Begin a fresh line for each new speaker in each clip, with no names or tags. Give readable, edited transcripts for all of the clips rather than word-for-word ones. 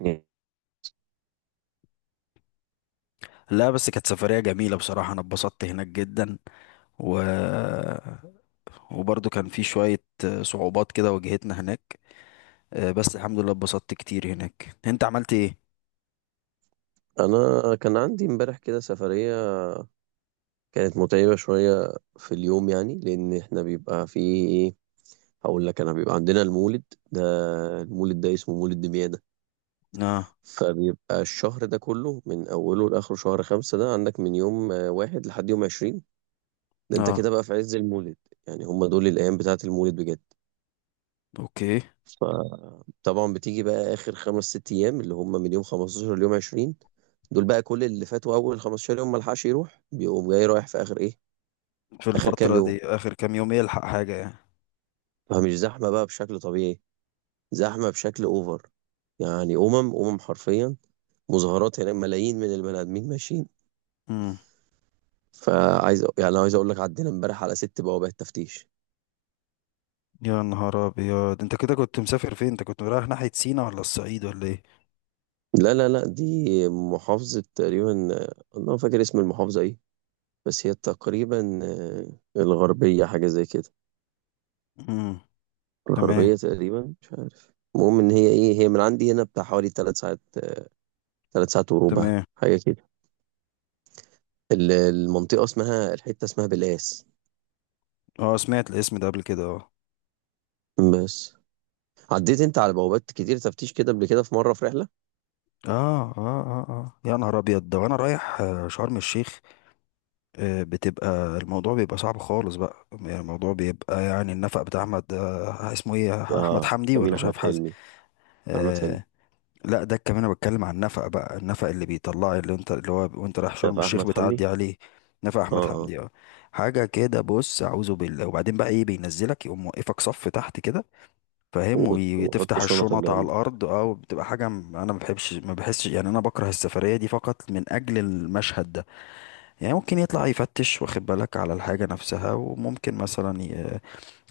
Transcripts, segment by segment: يعني
لا، بس كانت سفرية جميلة. بصراحة أنا اتبسطت هناك جدا. و... وبرضو كان في شوية صعوبات كده واجهتنا هناك. آه، بس الحمد لله اتبسطت كتير هناك. أنت عملت إيه؟
انا كان عندي امبارح كده سفريه كانت متعبه شويه في اليوم. يعني لان احنا بيبقى في ايه هقول لك انا بيبقى عندنا المولد ده. المولد ده اسمه مولد دمياده.
آه
فبيبقى الشهر ده كله من اوله لاخره شهر خمسة ده عندك من يوم واحد لحد يوم عشرين. ده انت
آه،
كده بقى في عز المولد. يعني هم دول الايام بتاعه المولد بجد.
أوكي.
فطبعا بتيجي بقى اخر خمس ست ايام اللي هم من يوم 15 ليوم 20. دول بقى كل اللي فاتوا اول 15 يوم ملحقش يروح، بيقوم جاي رايح في اخر ايه.
في
آخر كام
الفترة
يوم.
دي آخر كام يوم يلحق حاجة يعني؟
فمش زحمة بقى بشكل طبيعي، زحمة بشكل أوفر. يعني أمم أمم حرفيا مظاهرات هناك، ملايين من البني آدمين ماشيين.
مم.
فعايز يعني أنا عايز أقول لك عدينا امبارح على ست بوابات تفتيش.
يا نهار أبيض، أنت كده كنت مسافر فين؟ أنت كنت رايح ناحية سينا ولا الصعيد ولا إيه؟
لا لا لا دي محافظة تقريبا. أنا ما فاكر اسم المحافظة إيه. بس هي تقريبا الغربية حاجة زي كده.
مم. تمام.
الغربية تقريبا مش عارف. المهم إن هي إيه، هي من عندي هنا بتاع حوالي تلات ساعات. تلات ساعات وربع
تمام.
حاجة كده. المنطقة اسمها، الحتة اسمها بلاس.
أه، سمعت الاسم ده قبل كده، أه.
بس عديت انت على بوابات كتير تفتيش كده قبل كده في مرة في رحلة؟
آه آه آه آه، يا نهار أبيض، ده وأنا رايح شرم الشيخ. آه، بتبقى الموضوع بيبقى صعب خالص بقى. يعني الموضوع بيبقى، يعني النفق بتاع احمد اسمه ايه، احمد
اه
حمدي ولا
كمين
مش عارف
احمد
حازم.
حلمي. احمد حلمي.
آه. لا، ده كمان انا بتكلم عن النفق بقى، النفق اللي بيطلع، اللي انت اللي هو وانت رايح
ده
شرم
في
الشيخ
احمد حمدي.
بتعدي عليه. نفق
اه
احمد
اه.
حمدي، اه. حاجه كده، بص، اعوذ بالله. وبعدين بقى ايه، بينزلك يقوم موقفك صف تحت كده، فاهم؟
وحط
وتفتح
شنطك
الشنط على
جنبك.
الارض، اه. وبتبقى حاجه انا ما بحبش، ما بحسش يعني، انا بكره السفريه دي فقط من اجل المشهد ده. يعني ممكن يطلع يفتش واخد بالك على الحاجة نفسها، وممكن مثلا ي...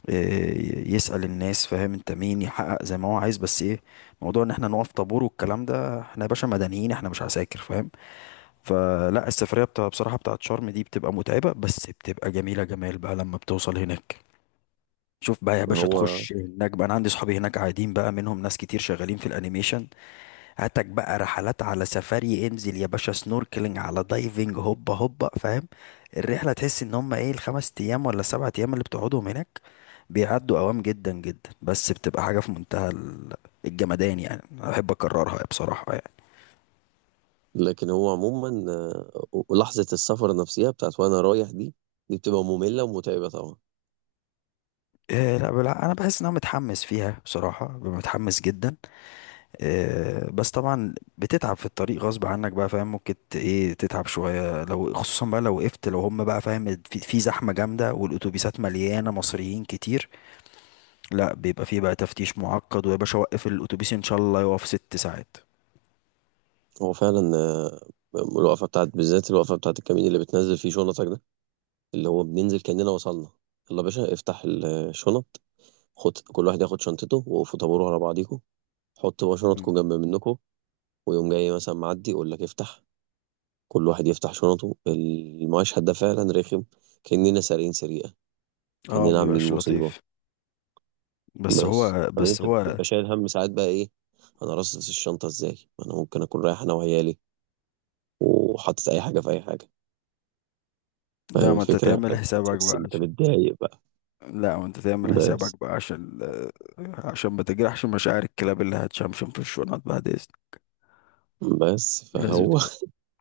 ي- يسأل الناس فاهم انت مين، يحقق زي ما هو عايز. بس ايه، موضوع ان احنا نقف طابور والكلام ده، احنا يا باشا مدنيين، احنا مش عساكر فاهم. فلا، السفرية بصراحة بتاعت شرم دي بتبقى متعبة، بس بتبقى جميلة، جمال بقى لما بتوصل هناك. شوف بقى يا
ما
باشا،
هو.
تخش هناك بقى، انا عندي صحابي هناك قاعدين بقى، منهم ناس كتير شغالين في الانيميشن. هاتك بقى رحلات على سفاري، انزل يا باشا سنوركلينج على دايفنج، هوبا هوبا فاهم. الرحلة تحس ان هم ايه، الخمس ايام ولا سبعة ايام اللي بتقعدهم هناك بيعدوا اوام جدا جدا، بس بتبقى حاجة في منتهى الجمدان يعني. انا بحب اكررها بصراحة يعني.
لكن هو عموما ولحظة السفر نفسها بتاعت وانا رايح دي بتبقى مملة ومتعبة طبعا.
إيه لا بلا، انا بحس ان انا متحمس فيها بصراحة، ببقى متحمس جدا. آه، بس طبعا بتتعب في الطريق غصب عنك بقى فاهم. ممكن ايه تتعب شوية، لو خصوصا بقى لو وقفت، لو هم بقى فاهم في زحمة جامدة والاتوبيسات مليانة مصريين كتير، لا بيبقى فيه بقى تفتيش معقد، ويا باشا، وقف الاتوبيس ان شاء الله يقف ست ساعات.
هو فعلا الوقفة بتاعت، بالذات الوقفة بتاعت الكمين اللي بتنزل فيه شنطك ده. اللي هو بننزل كأننا وصلنا. يلا يا باشا افتح الشنط. خد، كل واحد ياخد شنطته، وقفوا طابور على بعضيكم. حطوا بقى
مم.
شنطكم جنب منكم. ويقوم جاي مثلا معدي يقول لك افتح، كل واحد يفتح شنطه. المشهد ده فعلا رخم. كأننا سارقين سرقة.
اه،
كأننا عاملين
مبيبقاش
مصيبة.
لطيف. بس
بس
هو
بعدين
بس
انت
هو
بتبقى شايل هم ساعات بقى ايه. انا رصص الشنطة ازاي، ما انا ممكن اكون رايح انا وعيالي وحاطط اي حاجة في اي حاجة. فاهم
لا، ما انت
الفكرة.
تعمل
فانت
حسابك
تحس
بقى
انت
عشان،
متضايق بقى.
لا ما انت تعمل
بس
حسابك بقى عشان عشان ما تجرحش مشاعر الكلاب اللي هتشمشم في الشنط بعد.
بس
لازم
فهو
تبقى،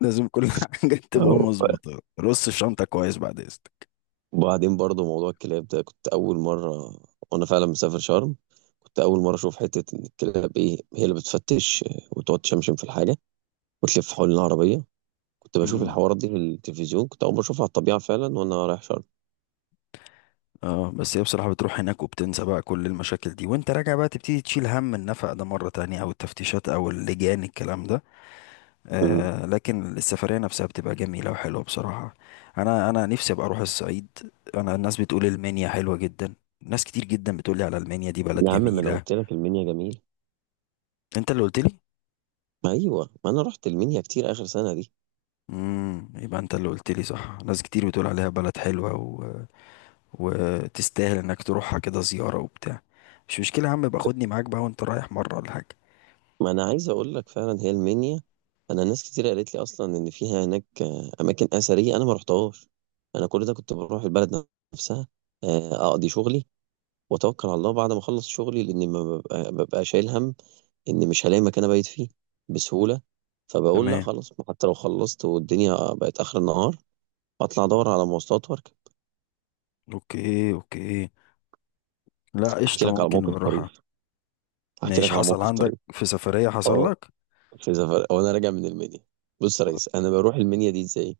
لازم كل حاجة تبقى
أهو.
مظبوطة، رص الشنطة كويس بعد إذنك.
وبعدين برضو موضوع الكلاب ده كنت أول مرة وأنا فعلا مسافر شرم. كنت أول مرة أشوف حتة إن الكلاب إيه هي اللي بتفتش وتقعد تشمشم في الحاجة وتلف حول العربية. كنت بشوف
مم.
الحوارات دي في التلفزيون، كنت أول مرة أشوفها على الطبيعة فعلا وأنا رايح شرم.
اه، بس هي بصراحة بتروح هناك وبتنسى بقى كل المشاكل دي. وانت راجع بقى تبتدي تشيل هم النفق ده مرة تانية، او التفتيشات، او اللجان، الكلام ده.
مم.
آه، لكن السفرية نفسها بتبقى جميلة وحلوة بصراحة. انا نفسي ابقى اروح الصعيد. انا الناس بتقول المنيا حلوة جدا. ناس كتير جدا بتقول لي على المنيا دي بلد
يا عم ما أنا
جميلة.
قلت لك المنيا جميل.
انت اللي قلت لي.
ما أيوه، ما أنا رحت المنيا كتير آخر سنة دي.
امم، يبقى انت اللي قلت لي، صح. ناس كتير بتقول عليها بلد حلوة، وتستاهل انك تروحها كده زيارة وبتاع. مش مشكلة يا عم، يبقى خدني معاك بقى وانت رايح مرة ولا حاجة.
ما أنا عايز أقول لك فعلا هي المنيا. أنا ناس كتير قالت لي أصلا إن فيها هناك أماكن أثرية أنا ما رحتهاش. أنا كل ده كنت بروح البلد نفسها أقضي شغلي واتوكل على الله بعد ما اخلص شغلي. لان ما ببقى, ببقى شايل هم ان مش هلاقي مكان ابيت فيه بسهوله. فبقول لا
تمام.
خلاص، حتى لو خلصت والدنيا بقت اخر النهار اطلع ادور على مواصلات واركب.
اوكي، اوكي. لا،
احكي
قشطة،
لك على
ممكن
موقف
نروحها.
طريف احكي
ماشي،
لك على
حصل
موقف طريف
عندك في سفرية حصل
اه
لك؟
في سفر وانا راجع من المنيا. بص يا
طيب.
ريس، انا بروح المنيا دي ازاي.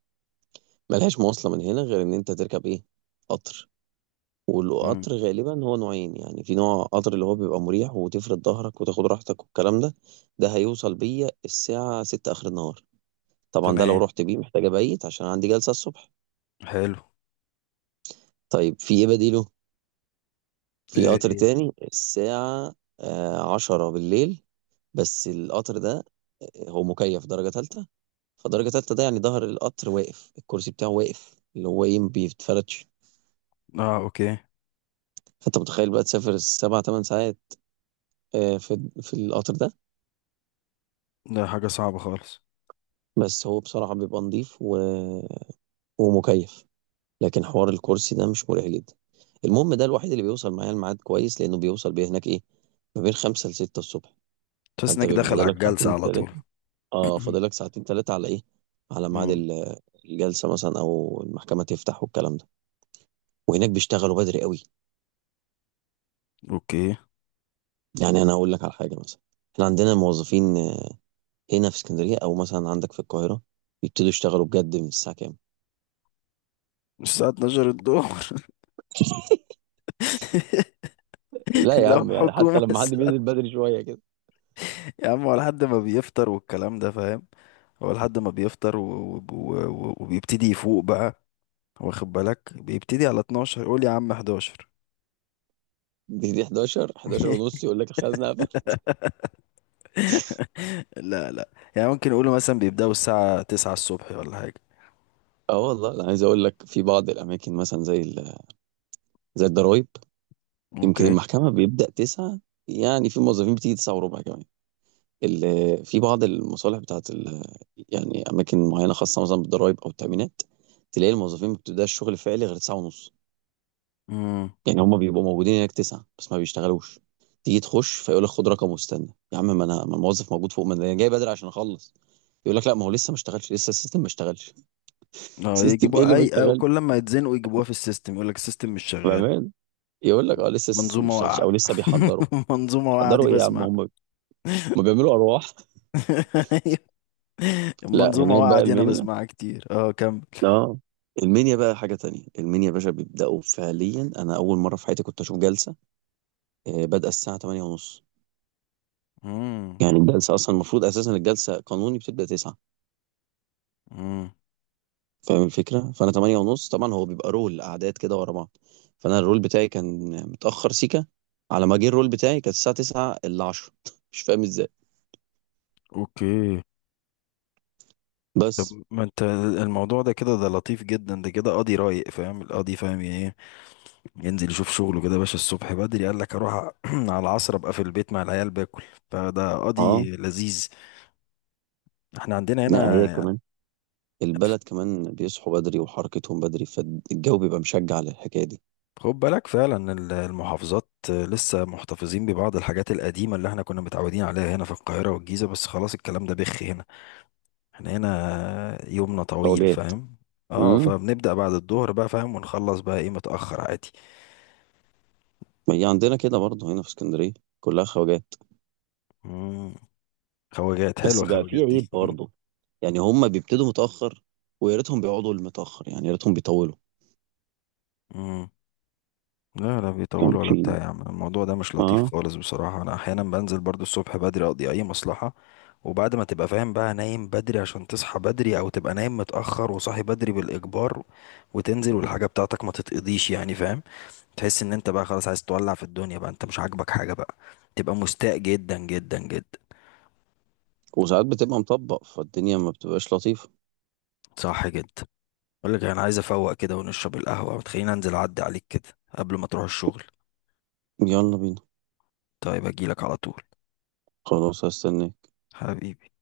ملهاش مواصله من هنا غير ان انت تركب ايه؟ قطر.
مم.
والقطر غالبا هو نوعين. يعني في نوع قطر اللي هو بيبقى مريح وتفرد ظهرك وتاخد راحتك والكلام ده. ده هيوصل بيا الساعة ستة آخر النهار. طبعا ده لو
تمام.
رحت بيه محتاج ابيت عشان عندي جلسة الصبح.
حلو.
طيب في ايه بديله. في
ايه،
قطر
ايه.
تاني الساعة عشرة بالليل. بس القطر ده هو مكيف درجة تالتة. فدرجة تالتة ده يعني ظهر القطر واقف، الكرسي بتاعه واقف، اللي هو ايه، ما بيتفرتش.
اه، اوكي.
فانت متخيل بقى تسافر سبع تمن ساعات في القطر ده.
ده حاجة صعبة خالص.
بس هو بصراحة بيبقى نظيف و... ومكيف. لكن حوار الكرسي ده مش مريح جدا. المهم ده الوحيد اللي بيوصل معايا الميعاد كويس، لانه بيوصل بيه هناك ايه ما بين خمسة لستة الصبح.
تحس
فانت
انك
بيبقى
داخل على
فاضلك
الجلسة
ساعتين
على
تلاتة.
طول.
اه فاضلك ساعتين تلاتة على ايه، على ميعاد
مم.
الجلسة مثلا او المحكمة تفتح والكلام ده. وهناك بيشتغلوا بدري قوي.
اوكي.
يعني انا اقول لك على حاجة مثلا. احنا عندنا الموظفين هنا في اسكندرية او مثلا عندك في القاهرة بيبتدوا يشتغلوا بجد من الساعة كام؟
الساعة 12 الظهر؟
لا يا
لو
عم، يعني حتى
حكومة
لما حد بينزل بدري شوية كده.
يا عم هو لحد ما بيفطر والكلام ده فاهم. هو لحد ما بيفطر وبيبتدي يفوق بقى. واخد بالك بيبتدي على 12، قول يا عم 11.
دي 11 ونص، يقول لك الخزنة.
لا لا. يعني ممكن يقولوا مثلا بيبدأوا الساعة 9 الصبح ولا حاجة.
اه والله انا عايز اقول لك في بعض الاماكن مثلا زي زي الضرايب يمكن
اوكي.
المحكمه بيبدا تسعة. يعني في موظفين بتيجي تسعة وربع كمان. في بعض المصالح بتاعت يعني اماكن معينه خاصه مثلا بالضرايب او التامينات، تلاقي الموظفين ما بتبداش شغل فعلي غير تسعة ونص.
امم.
يعني هم بيبقوا موجودين هناك تسعة بس ما بيشتغلوش. تيجي تخش فيقول لك خد رقم واستنى يا عم، ما انا، ما الموظف موجود فوق، ما انا جاي بدري عشان اخلص. يقول لك لا ما هو لسه ما اشتغلش، لسه السيستم ما اشتغلش.
اه،
سيستم ايه
يجيبوها
اللي ما
اي، او كل ما يتزنقوا يجيبوها في السيستم، يقول لك السيستم مش شغال.
اشتغلش؟ يقول لك اه لسه ما
منظومة
اشتغلش
واقعة.
او لسه بيحضروا.
منظومة واقعة دي
بيحضروا ايه يا عم؟
بسمع.
هم بيعملوا ارواح. لا
المنظومة
هناك
واقعة
بقى
دي انا
المنيا.
بسمعها كتير. اه، كمل.
اه المنيا بقى حاجه تانية. المنيا يا باشا بيبداوا فعليا. انا اول مره في حياتي كنت اشوف جلسه بادئه الساعه 8 ونص. يعني الجلسه اصلا المفروض اساسا الجلسه قانوني بتبدا 9.
امم.
فاهم الفكره، فانا 8 ونص طبعا. هو بيبقى رول اعداد كده ورا بعض. فانا الرول بتاعي كان متاخر سيكا. على ما جه الرول بتاعي كانت الساعه 9 الا 10. مش فاهم ازاي.
اوكي.
بس
ما انت الموضوع ده كده، ده لطيف جدا. ده كده قاضي رايق فاهم. القاضي فاهم يعني ايه، ينزل يشوف شغله كده يا باشا الصبح بدري، قال لك اروح على العصر ابقى في البيت مع العيال باكل. فده
اه
قاضي لذيذ. احنا عندنا
لا
هنا
هي
يعني.
كمان، البلد كمان بيصحوا بدري وحركتهم بدري، فالجو بيبقى مشجع للحكاية دي.
خد بالك فعلا المحافظات لسه محتفظين ببعض الحاجات القديمة اللي احنا كنا متعودين عليها هنا في القاهرة والجيزة، بس خلاص الكلام ده بخ هنا. احنا هنا يومنا طويل
خواجات.
فاهم. اه،
امم،
فبنبدأ بعد الظهر بقى فاهم، ونخلص بقى ايه متأخر عادي.
ما هي عندنا كده برضه هنا في اسكندرية كلها خواجات.
مم. خواجات
بس
حلوة،
بقى في
خواجات
عيب
دي
برضه. يعني هم بيبتدوا متأخر ويا ريتهم بيقعدوا المتأخر، يعني يا ريتهم بيطولوا.
مم. لا لا،
كان
بيطولوا ولا
في
بتاع يا عم، الموضوع ده مش لطيف
اه.
خالص بصراحة. أنا أحيانا بنزل برضو الصبح بدري أقضي أي مصلحة. وبعد ما تبقى فاهم بقى نايم بدري عشان تصحى بدري، أو تبقى نايم متأخر وصاحي بدري بالإجبار، وتنزل والحاجة بتاعتك ما تتقضيش يعني فاهم. تحس إن أنت بقى خلاص عايز تولع في الدنيا بقى، أنت مش عاجبك حاجة بقى. تبقى مستاء جدا جدا جدا.
وساعات بتبقى مطبق، فالدنيا ما بتبقاش لطيفة.
صح جدا. أقول لك أنا عايز أفوق كده ونشرب القهوة، وتخليني أنزل أعدي عليك كده قبل ما تروح الشغل.
يلا بينا.
طيب، أجيلك على طول.
خلاص هستناك.
حبيبي.